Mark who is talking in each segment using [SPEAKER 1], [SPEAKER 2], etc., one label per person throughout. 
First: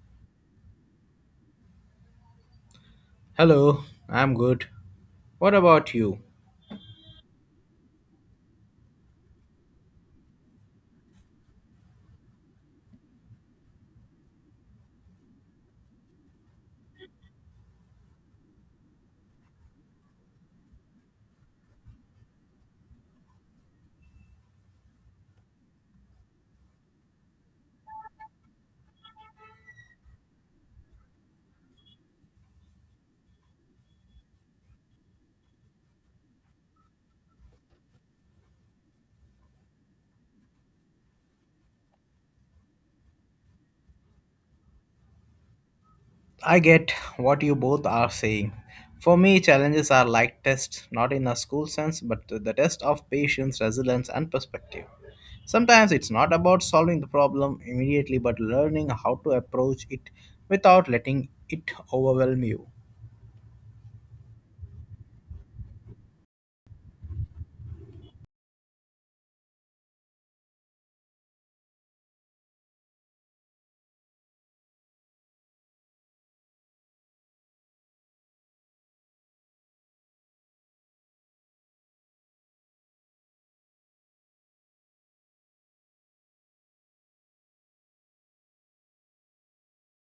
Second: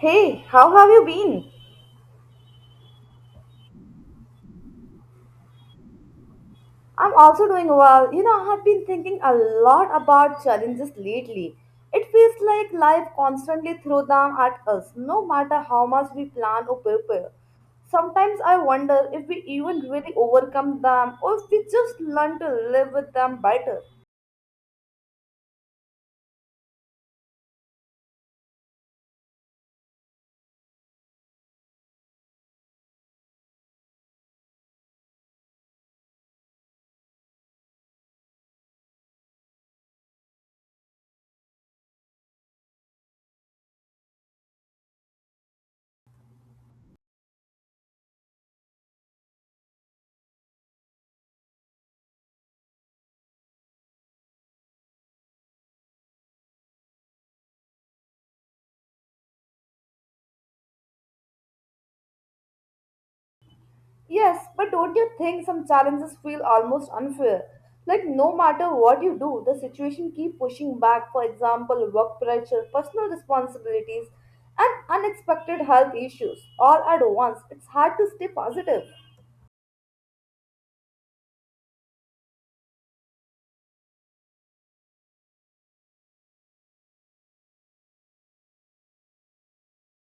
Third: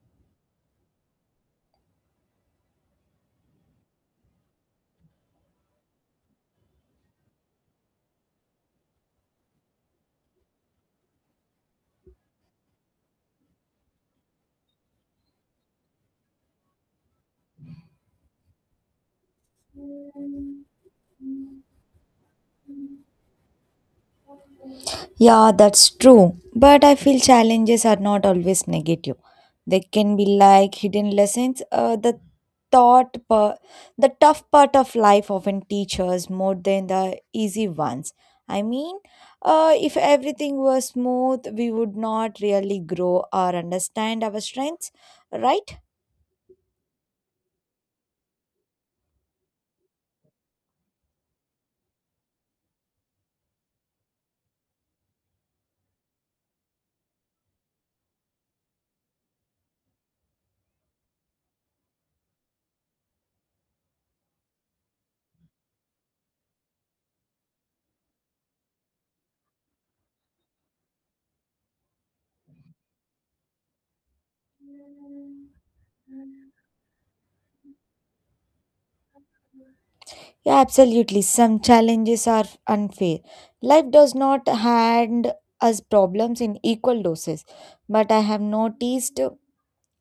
[SPEAKER 1] Hey, how have you been?
[SPEAKER 2] Hello, I'm good. What about you?
[SPEAKER 1] I'm also doing well. You know, I have been thinking a lot about challenges lately. It feels like life constantly throws them at us, no matter how much we plan or prepare. Sometimes I wonder if we even really overcome them or if we just learn to live with them better.
[SPEAKER 3] Yeah, that's true. But I feel challenges are not always negative. They can be like hidden lessons. Thought, per- the tough part of life often teaches more than the easy ones. I mean, if everything was smooth, we would not really grow or understand our strengths, right?
[SPEAKER 2] I get what you both are saying. For me, challenges are like tests, not in a school sense, but the test of patience, resilience, and perspective. Sometimes it's not about solving the problem immediately, but learning how to approach it without letting it overwhelm you.
[SPEAKER 1] Yes, but don't you think some challenges feel almost unfair? Like no matter what you do, the situation keep pushing back. For example, work pressure, personal responsibilities, and unexpected health issues all at once. It's hard to stay positive.
[SPEAKER 3] Yeah, absolutely. Some challenges are unfair. Life does not hand us problems in equal doses. But I have noticed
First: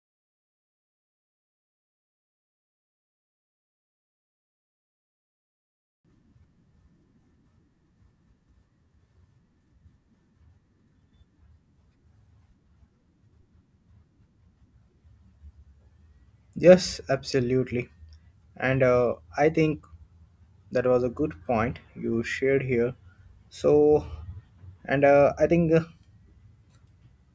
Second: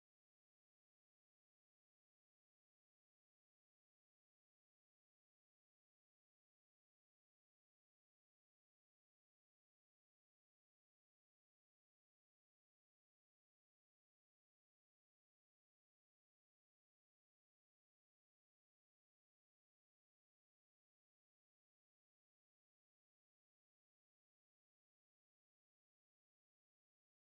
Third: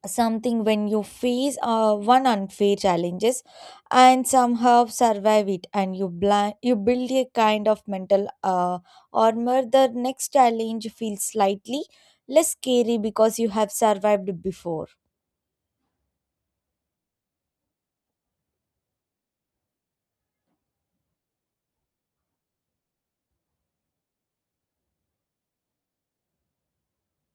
[SPEAKER 3] something when you face one unfair challenges and somehow survive it, and you build a kind of mental armor. The next challenge feels slightly less scary because you have survived before.
[SPEAKER 2] Yes, absolutely. And I think that was a good point you shared here. So, and I think.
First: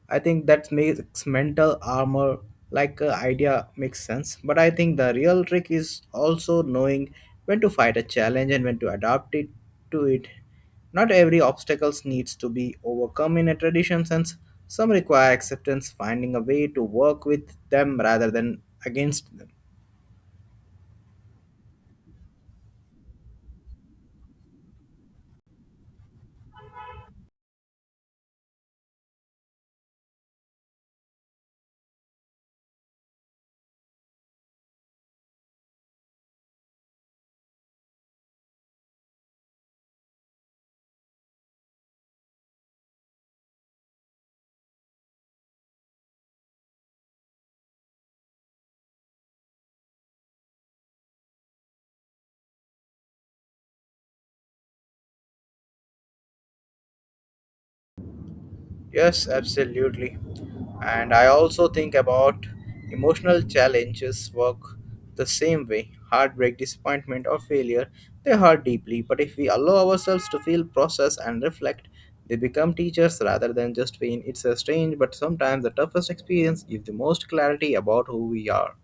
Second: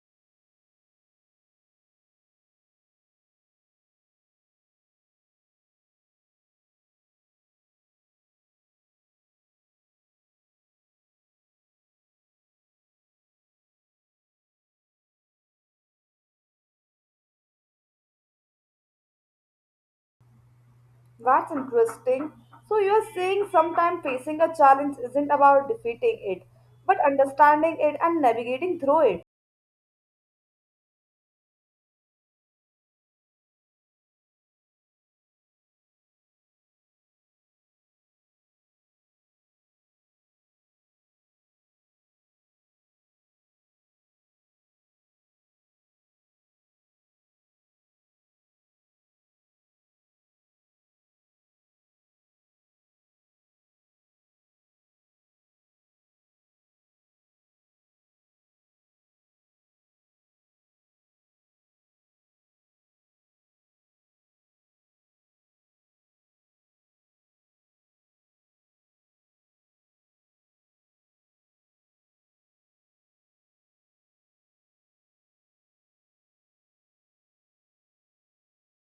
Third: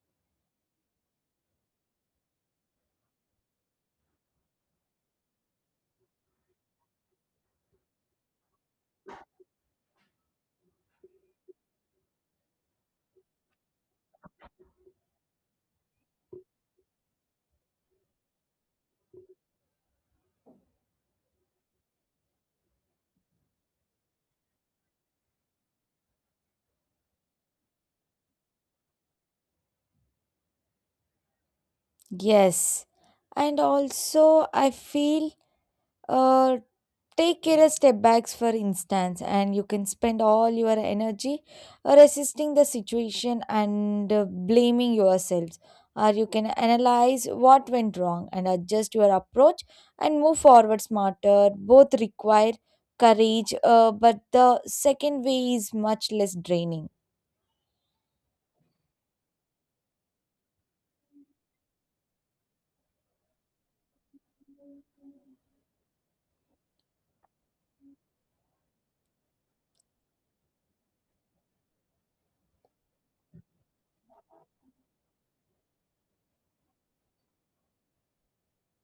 [SPEAKER 2] I think that makes mental armor like idea makes sense. But I think the real trick is also knowing when to fight a challenge and when to adapt it to it. Not every obstacles needs to be overcome in a traditional sense. Some require acceptance, finding a way to work with them rather than against them.
[SPEAKER 1] That's interesting. So you're saying sometimes facing a challenge isn't about defeating it, but understanding it and navigating through it.
[SPEAKER 3] Yes, and also I feel, uh, take care of step backs, for instance, and you can spend all your energy resisting the situation and blaming yourselves. Or you can analyze what went wrong and adjust your approach and move forward smarter. Both require courage, but the second way is much less draining.
[SPEAKER 2] Yes, absolutely. And I also think about emotional challenges work the same way. Heartbreak, disappointment, or failure, they hurt deeply. But if we allow ourselves to feel, process, and reflect, they become teachers rather than just pain. It's a strange, but sometimes the toughest experience gives the most clarity about who we are.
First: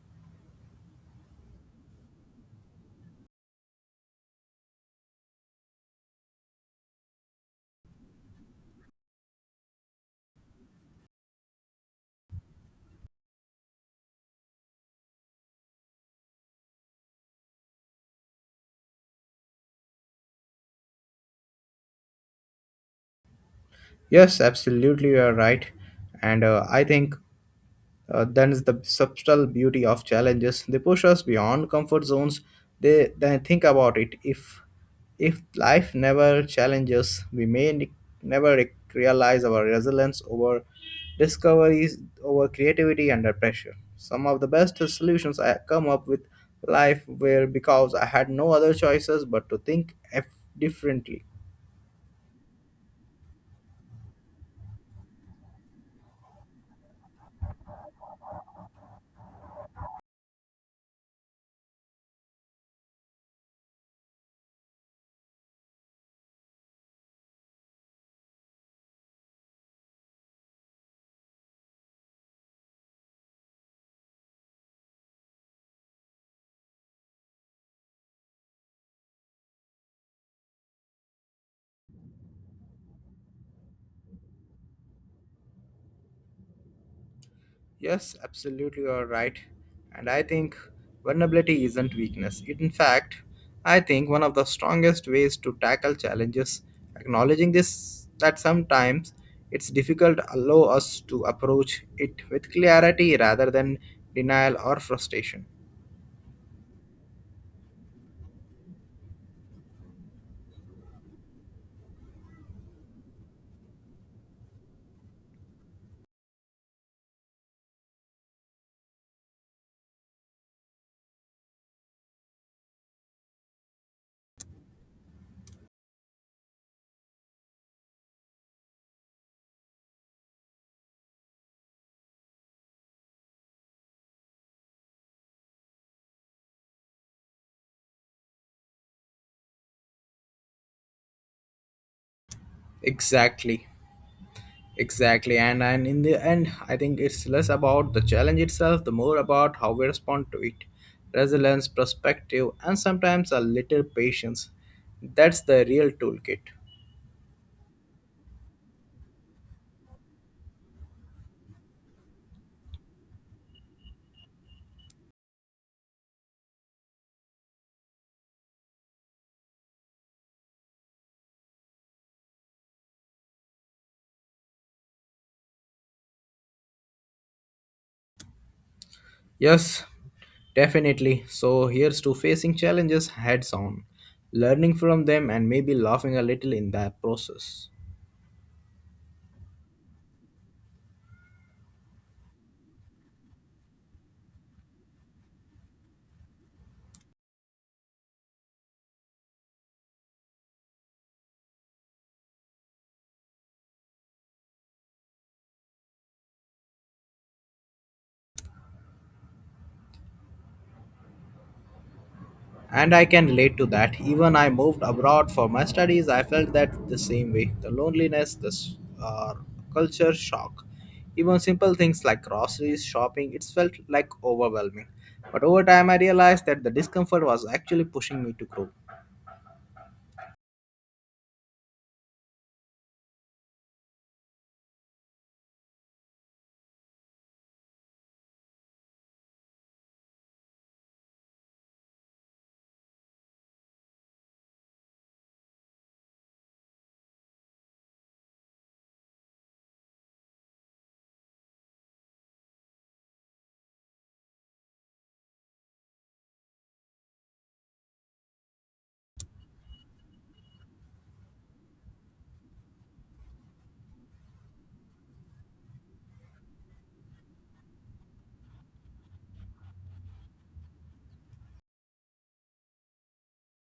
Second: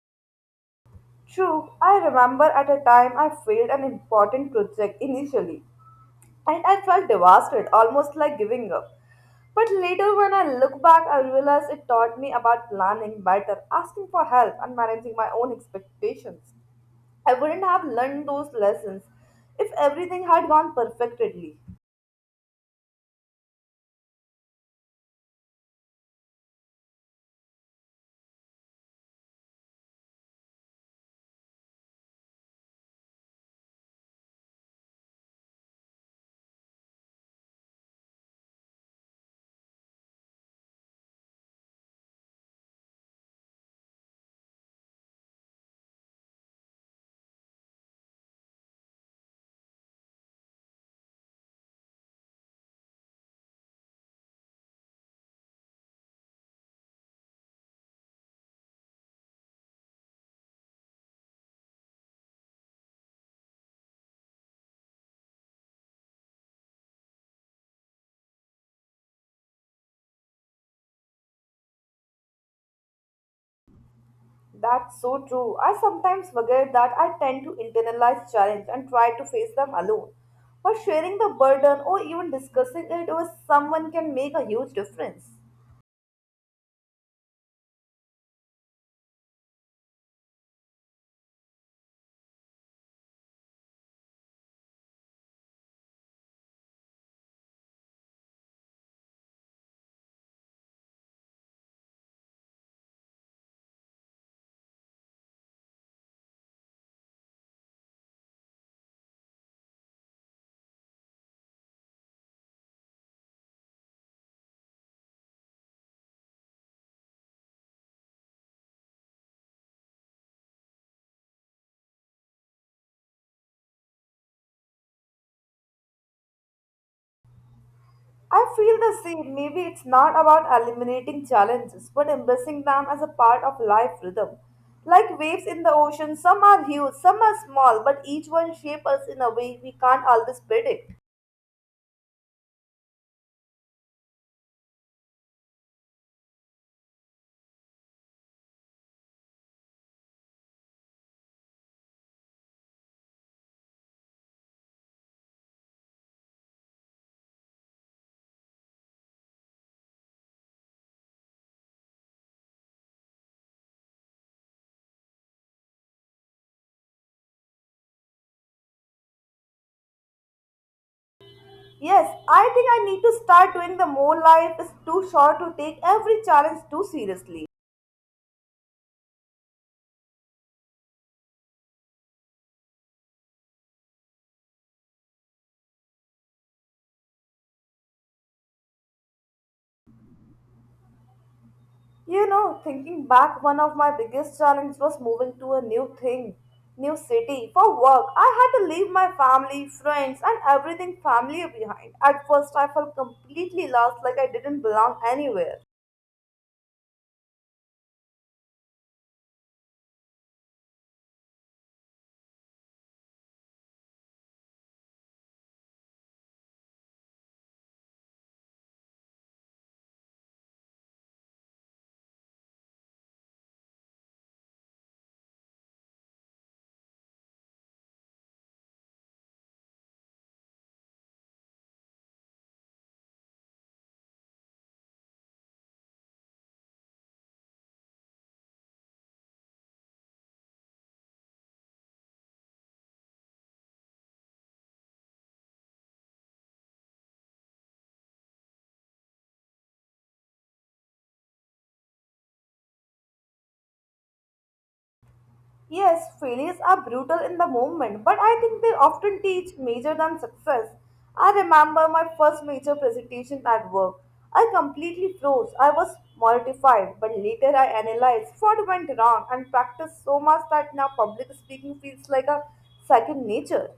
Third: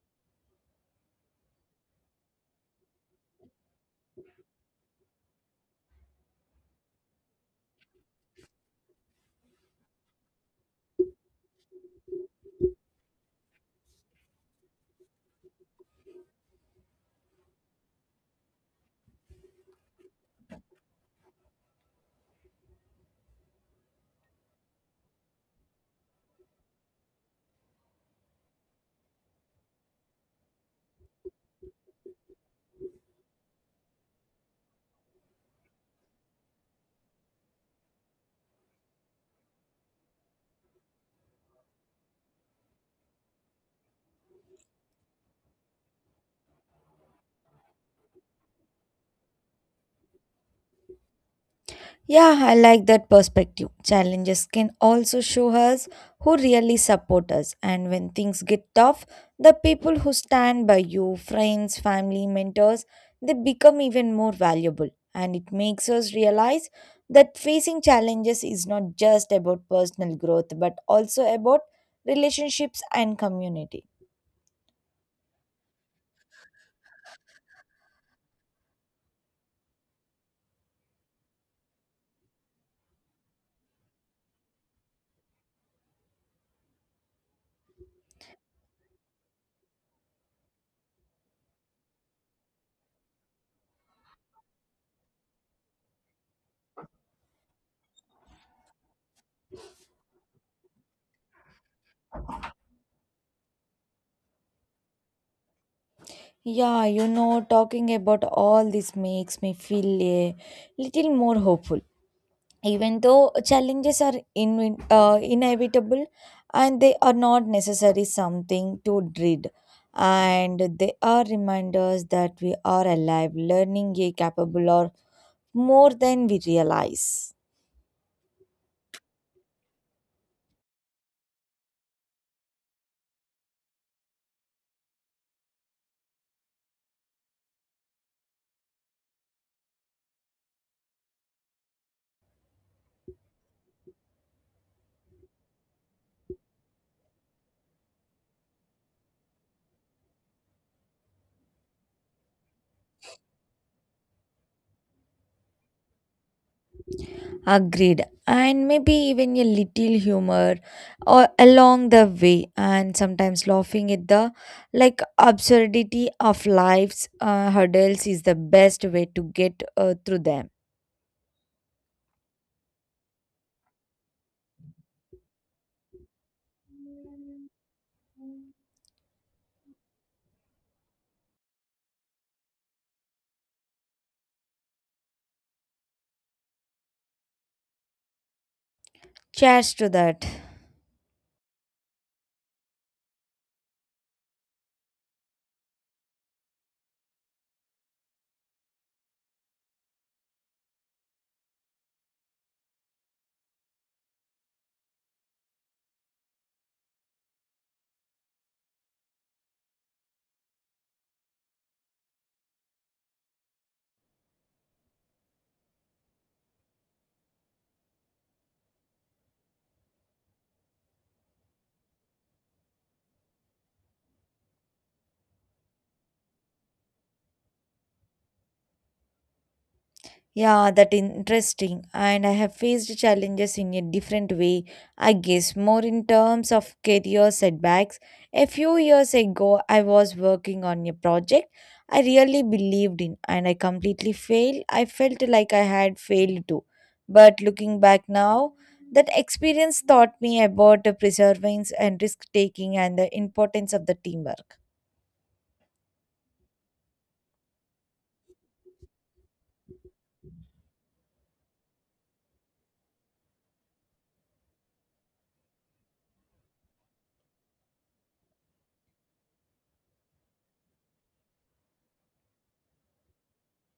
[SPEAKER 1] True, I remember at a time I failed an important project initially. And I felt devastated, almost like giving up. But later, when I look back, I realize it taught me about planning better, asking for help, and managing my own expectations. I wouldn't have learned those lessons if everything had gone perfectly.
[SPEAKER 2] Yes, absolutely, you are right. And I think Then is the subtle beauty of challenges. They push us beyond comfort zones. They then think about it. If life never challenges, we may never realize our resilience over discoveries, over creativity under pressure. Some of the best solutions I come up with life were because I had no other choices but to think differently.
[SPEAKER 3] Yeah, I like that perspective. Challenges can also show us who really support us, and when things get tough, the people who stand by you, friends, family, mentors, they become even more valuable. And it makes us realize that facing challenges is not just about personal growth but also about relationships and community.
[SPEAKER 1] That's so true. I sometimes forget that I tend to internalize challenge and try to face them alone. But sharing the burden or even discussing it with someone can make a huge difference.
[SPEAKER 2] Yes, absolutely, you are right. And I think vulnerability isn't weakness. It, in fact, I think one of the strongest ways to tackle challenges, acknowledging this that sometimes it's difficult, allow us to approach it with clarity rather than denial or frustration.
[SPEAKER 3] Yeah, talking about all this makes me feel a little more hopeful, even though challenges are inevitable, and they are not necessarily something to dread, and they are reminders that we are alive, learning a capable or more than we realize.
[SPEAKER 1] I feel the same. Maybe it's not about eliminating challenges, but embracing them as a part of life rhythm. Like waves in the ocean, some are huge, some are small, but each one shapes us in a way we can't always predict.
[SPEAKER 2] Exactly. Exactly, and in the end, I think it's less about the challenge itself, the more about how we respond to it, resilience, perspective, and sometimes a little patience. That's the real toolkit.
[SPEAKER 3] Agreed, and maybe even a little humor or along the way, and sometimes laughing at the like absurdity of life's hurdles is the best way to get through them.
[SPEAKER 1] Yes, I think I need to start doing the more life is too short to take every challenge too seriously.
[SPEAKER 2] Yes, definitely. So here's to facing challenges heads on, learning from them, and maybe laughing a little in that process.
[SPEAKER 3] Cheers to that.
[SPEAKER 1] You know, thinking back, one of my biggest challenges was moving to a new thing, new city for work. I had to leave my family, friends, and everything familiar behind. At first, I felt completely lost, like I didn't belong anywhere.
[SPEAKER 2] And I can relate to that. Even I moved abroad for my studies, I felt that the same way. The loneliness, the uh, culture shock, even simple things like groceries, shopping, it felt like overwhelming. But over time, I realized that the discomfort was actually pushing me to grow.
[SPEAKER 3] Yeah, that interesting. And I have faced challenges in a different way, I guess, more in terms of career setbacks. A few years ago, I was working on a project I really believed in, and I completely failed. I felt like I had failed too. But looking back now, that experience taught me about perseverance and risk taking and the importance of the teamwork.
[SPEAKER 1] Yes, failures are brutal in the moment, but I think they often teach major than success. I remember my first major presentation at work. I completely froze. I was mortified, but later I analyzed what went wrong and practiced so much that now public speaking feels like a second nature.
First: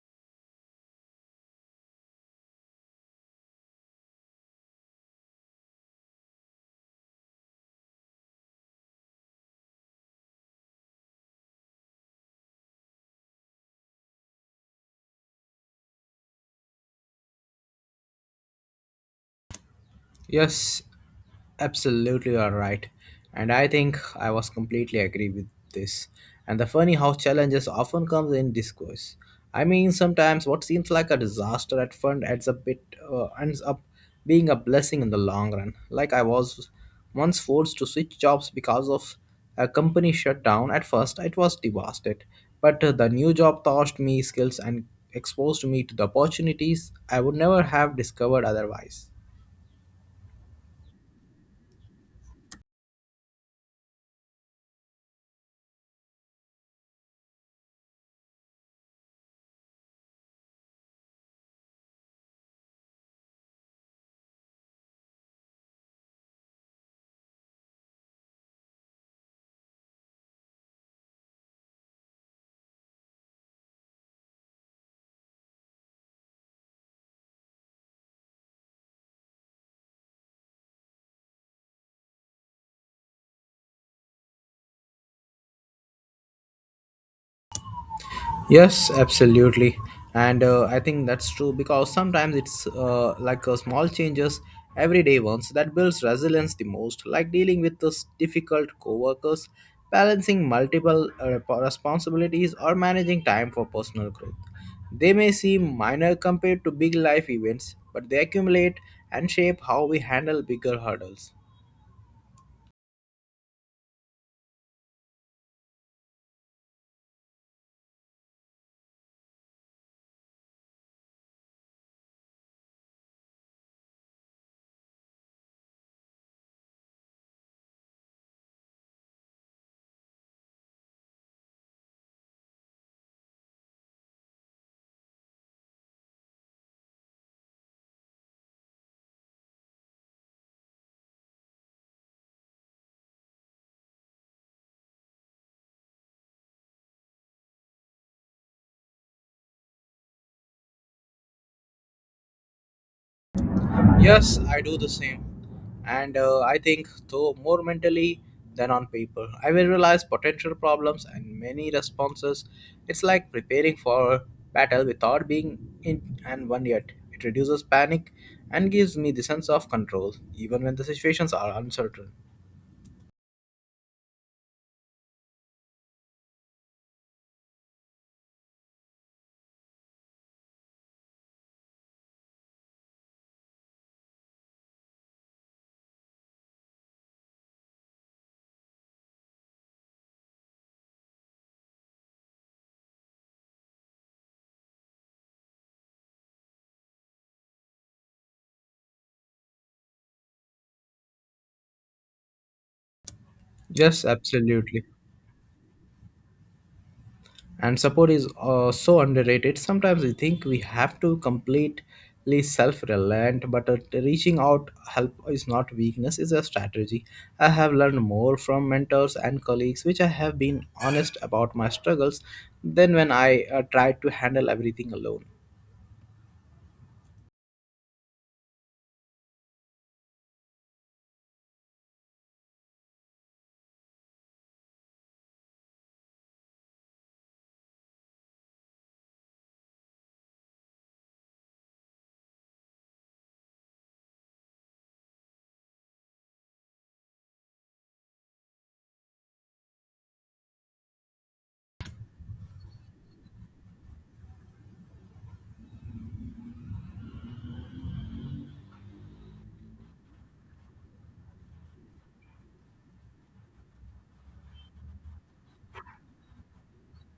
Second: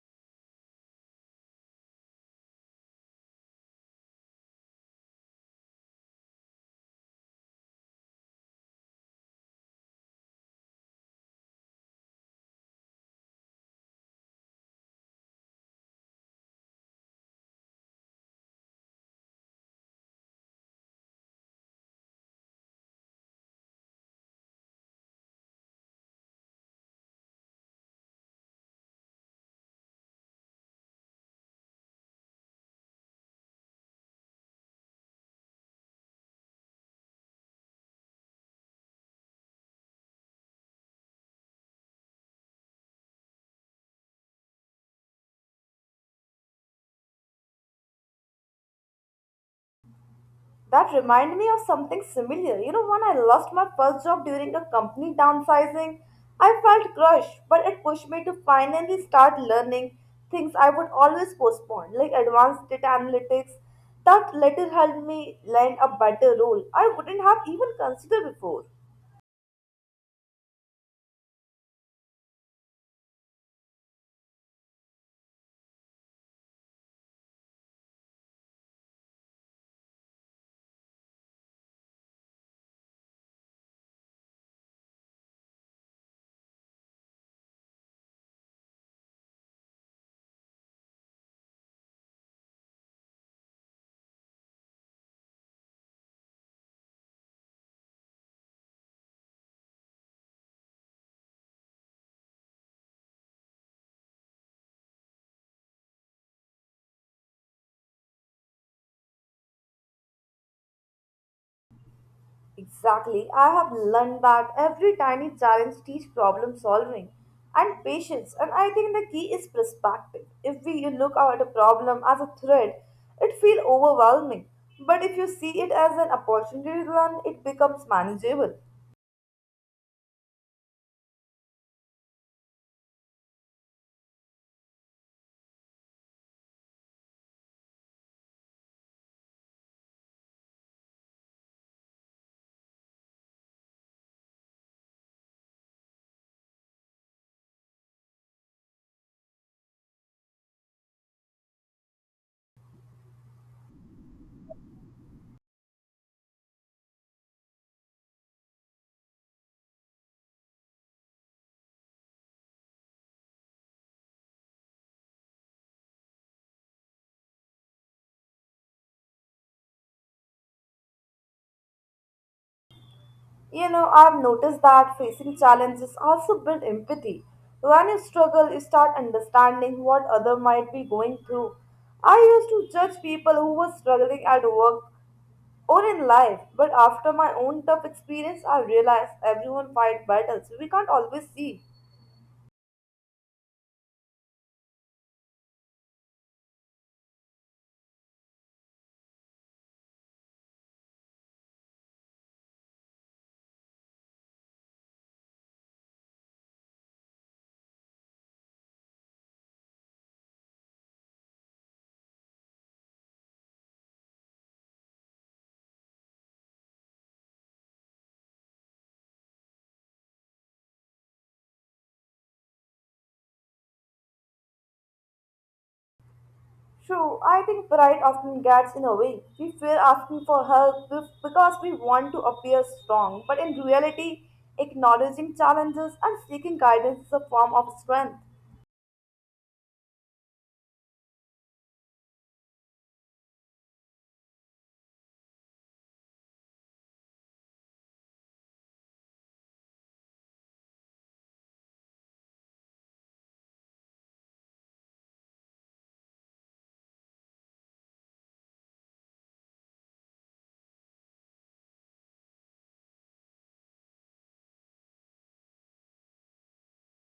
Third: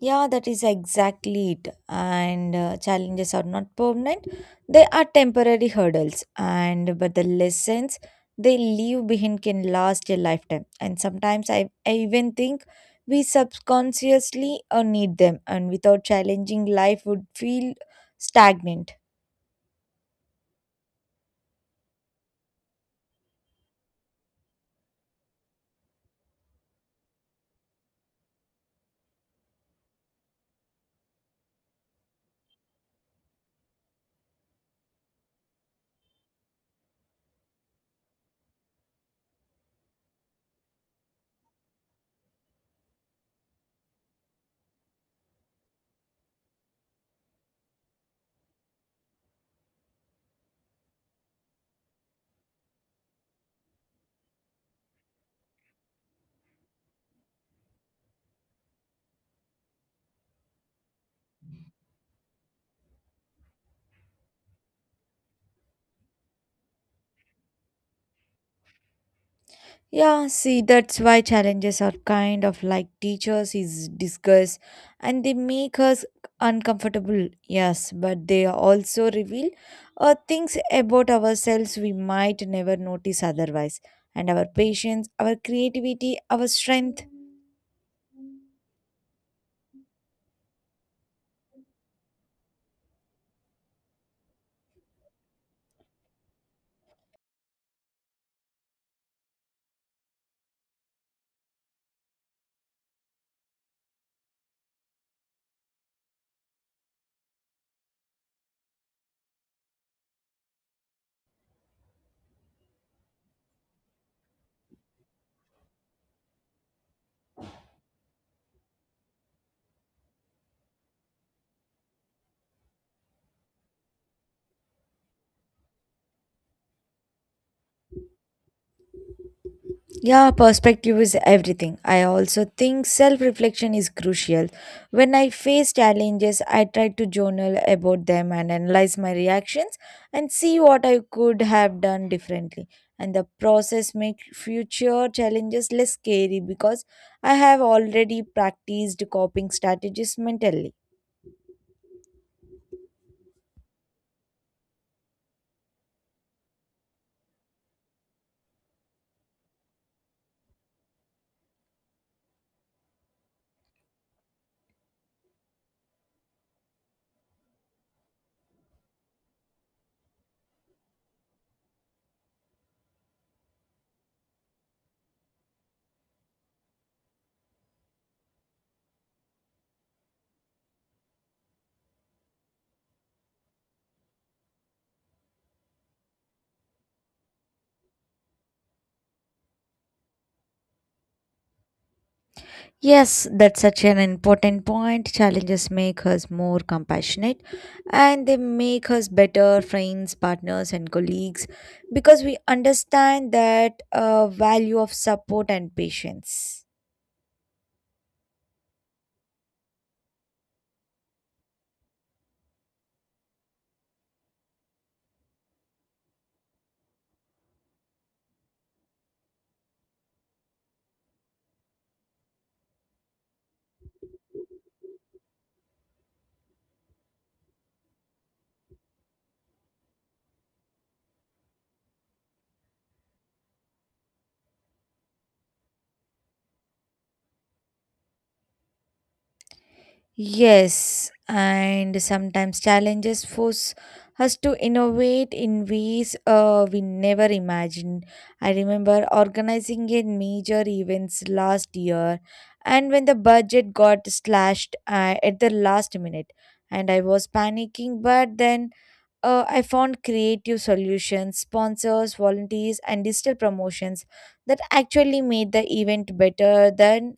[SPEAKER 3] Yeah, that is exactly it. And challenges are not permanent, they are temporary hurdles. And but the lessons they leave behind can last a lifetime. And sometimes I even think we subconsciously need them, and without challenging, life would feel stagnant.
[SPEAKER 2] Yes, absolutely, you are right. And I think I was completely agree with this. And the funny how challenges often comes in discourse. I mean, sometimes what seems like a disaster at front ends up being a blessing in the long run. Like I was once forced to switch jobs because of a company shutdown. At first, it was devastated, but the new job taught me skills and exposed me to the opportunities I would never have discovered otherwise.
[SPEAKER 1] That reminded me of something similar. You know, when I lost my first job during a company downsizing, I felt crushed, but it pushed me to finally start learning things I would always postpone, like advanced data analytics. That later helped me land a better role I wouldn't have even considered before.
[SPEAKER 3] Yeah, see, that's why challenges are kind of like teachers is discuss, and they make us uncomfortable, yes, but they also reveal things about ourselves we might never notice otherwise, and our patience, our creativity, our strength.
[SPEAKER 2] Yes, absolutely. And I think that's true because sometimes it's like a small changes, everyday ones that builds resilience the most, like dealing with those difficult coworkers, balancing multiple responsibilities, or managing time for personal growth. They may seem minor compared to big life events, but they accumulate and shape how we handle bigger hurdles.
[SPEAKER 1] Exactly. I have learned that every tiny challenge teaches problem solving and patience. And I think the key is perspective. If we you look at a problem as a threat, it feels overwhelming. But if you see it as an opportunity to learn, it becomes manageable.
[SPEAKER 3] Yeah, perspective is everything. I also think self reflection is crucial. When I face challenges, I try to journal about them and analyze my reactions and see what I could have done differently. And the process makes future challenges less scary because I have already practiced coping strategies mentally.
[SPEAKER 2] Yes, I do the same. And I think, though, more mentally than on paper. I will realize potential problems and many responses. It's like preparing for battle without being in and one yet. It reduces panic and gives me the sense of control, even when the situations are uncertain.
[SPEAKER 1] You know, I've noticed that facing challenges also build empathy. When you struggle, you start understanding what other might be going through. I used to judge people who were struggling at work or in life. But after my own tough experience, I realized everyone fight battles we can't always see.
[SPEAKER 3] Yes, that's such an important point. Challenges make us more compassionate, and they make us better friends, partners, and colleagues because we understand that
[SPEAKER 2] Yes,
[SPEAKER 3] value
[SPEAKER 2] absolutely.
[SPEAKER 3] of support and patience.
[SPEAKER 2] And support is so underrated. Sometimes we think we have to completely self-reliant, but reaching out help is not weakness, it's a strategy. I have learned more from mentors and colleagues which I have been honest about my struggles than when I tried to handle everything alone.
[SPEAKER 1] True, I think pride often gets in a way. We fear asking for help because we want to appear strong, but in reality, acknowledging challenges and seeking guidance is a form of strength.
[SPEAKER 3] Yes, and sometimes challenges force us to innovate in ways we never imagined. I remember organizing a major events last year, and when the budget got slashed at the last minute, and I was panicking, but then, I found creative solutions, sponsors, volunteers, and digital promotions that actually made the event better than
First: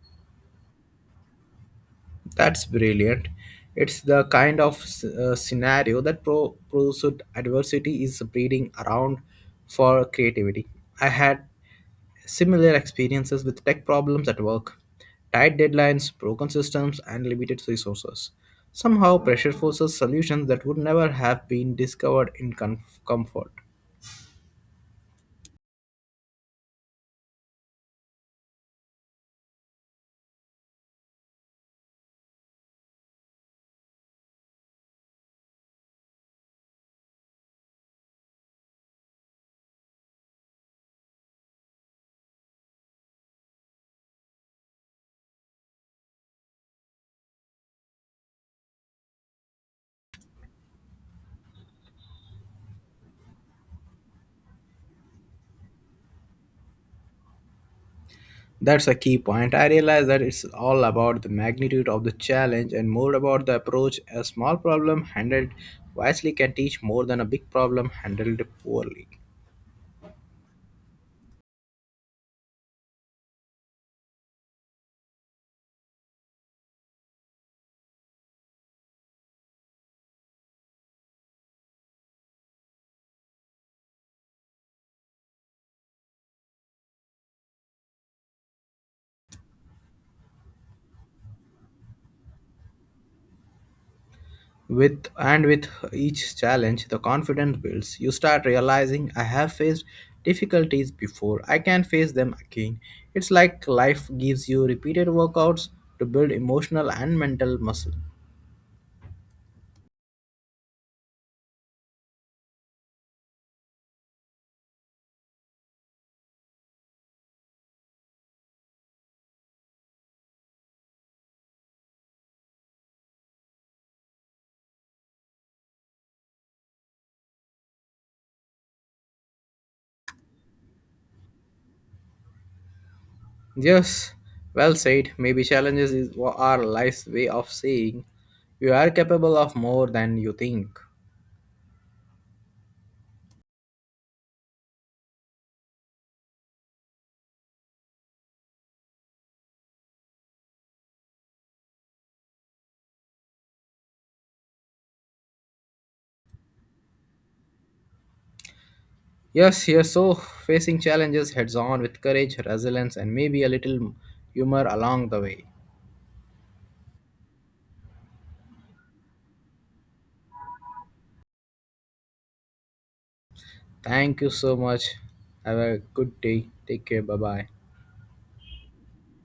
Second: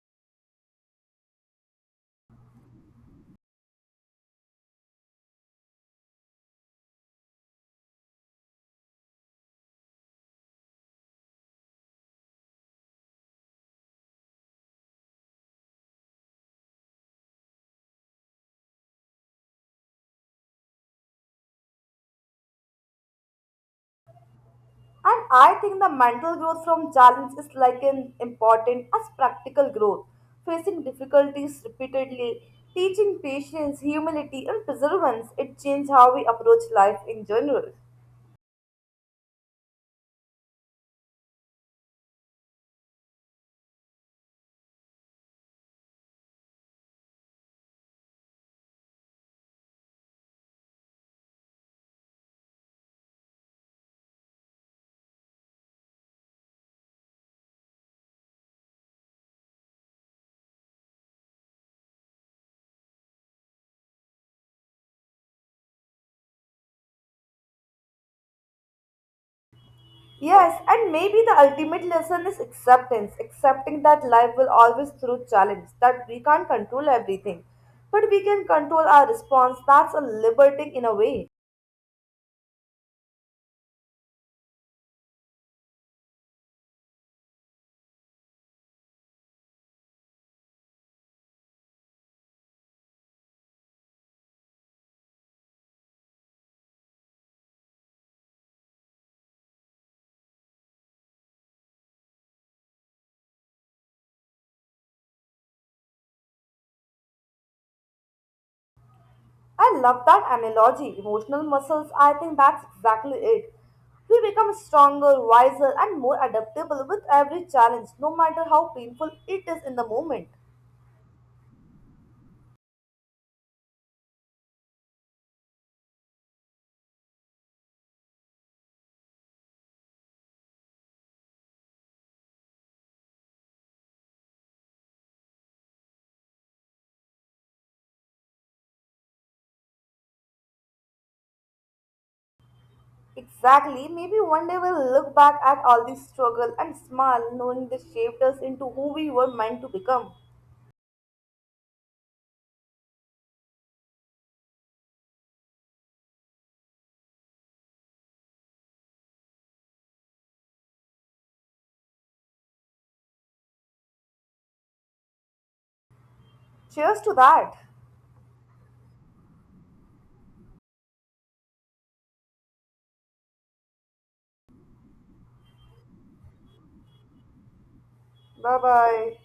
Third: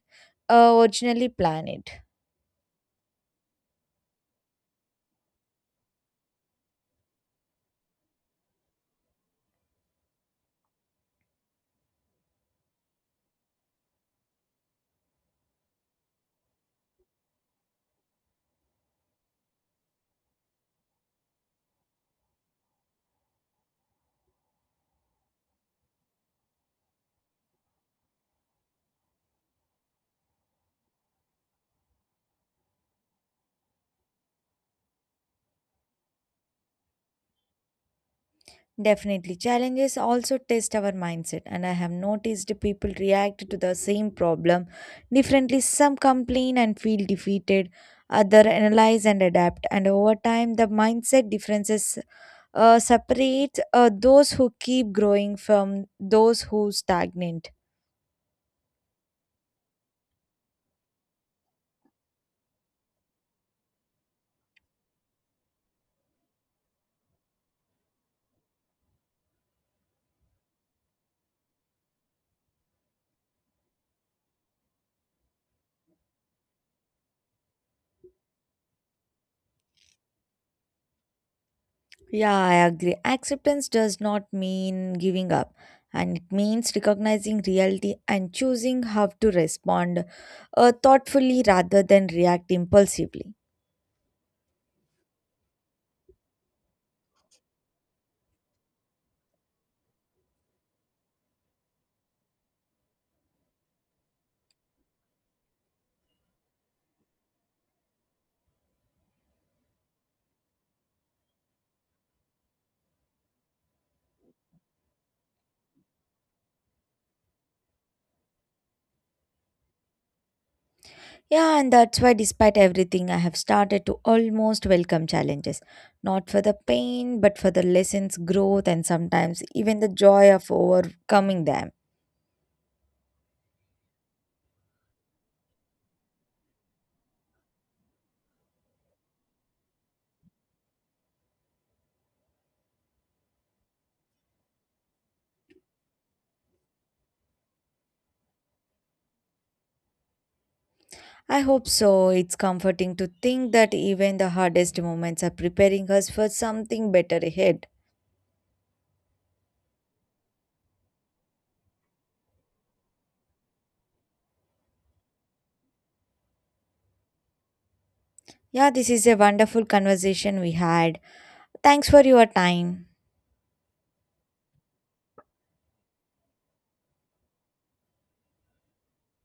[SPEAKER 3] originally planned.
[SPEAKER 2] That's brilliant. It's the kind of scenario that proves that adversity is breeding around for creativity. I had similar experiences with tech problems at work, tight deadlines, broken systems, and limited resources. Somehow, pressure forces solutions that would never have been discovered in comfort.
[SPEAKER 1] And I think the mental growth from challenge is like an important as practical growth, facing difficulties repeatedly, teaching patience, humility, and perseverance. It changes how we approach life in general.
[SPEAKER 3] Definitely. Challenges also test our mindset, and I have noticed people react to the same problem differently. Some complain and feel defeated, other analyze and adapt, and over time, the mindset differences separate those who keep growing from those who stagnate.
[SPEAKER 2] That's a key point. I realize that it's all about the magnitude of the challenge and more about the approach. A small problem handled wisely can teach more than a big problem handled poorly.
[SPEAKER 1] Yes, and maybe the ultimate lesson is acceptance, accepting that life will always throw challenge, that we can't control everything, but we can control our response. That's a liberating in a way.
[SPEAKER 3] Yeah, I agree. Acceptance does not mean giving up, and it means recognizing reality and choosing how to respond thoughtfully rather than react impulsively.
[SPEAKER 2] With each challenge, the confidence builds. You start realizing I have faced difficulties before. I can face them again. It's like life gives you repeated workouts to build emotional and mental muscle.
[SPEAKER 1] I love that analogy. Emotional muscles, I think that's exactly it. We become stronger, wiser, and more adaptable with every challenge, no matter how painful it is in the moment.
[SPEAKER 3] Yeah, and that's why, despite everything, I have started to almost welcome challenges, not for the pain, but for the lessons, growth, and sometimes even the joy of overcoming them.
[SPEAKER 2] Yes, well said. Maybe are life's way of saying you are capable of more than you think.
[SPEAKER 1] Exactly, maybe one day we'll look back at all these struggles and smile, knowing they shaped us into who we were meant to become.
[SPEAKER 3] I hope so. It's comforting to think that even the hardest moments are preparing us for something better ahead.
[SPEAKER 2] Yes, here so facing challenges heads on with courage, resilience, and maybe a little humor along the way.
[SPEAKER 1] Cheers to that!
[SPEAKER 3] Yeah, this is a wonderful conversation we had. Thanks for your time.
[SPEAKER 2] Thank you so much. Have a good day. Take care. Bye bye.
[SPEAKER 1] Bye bye.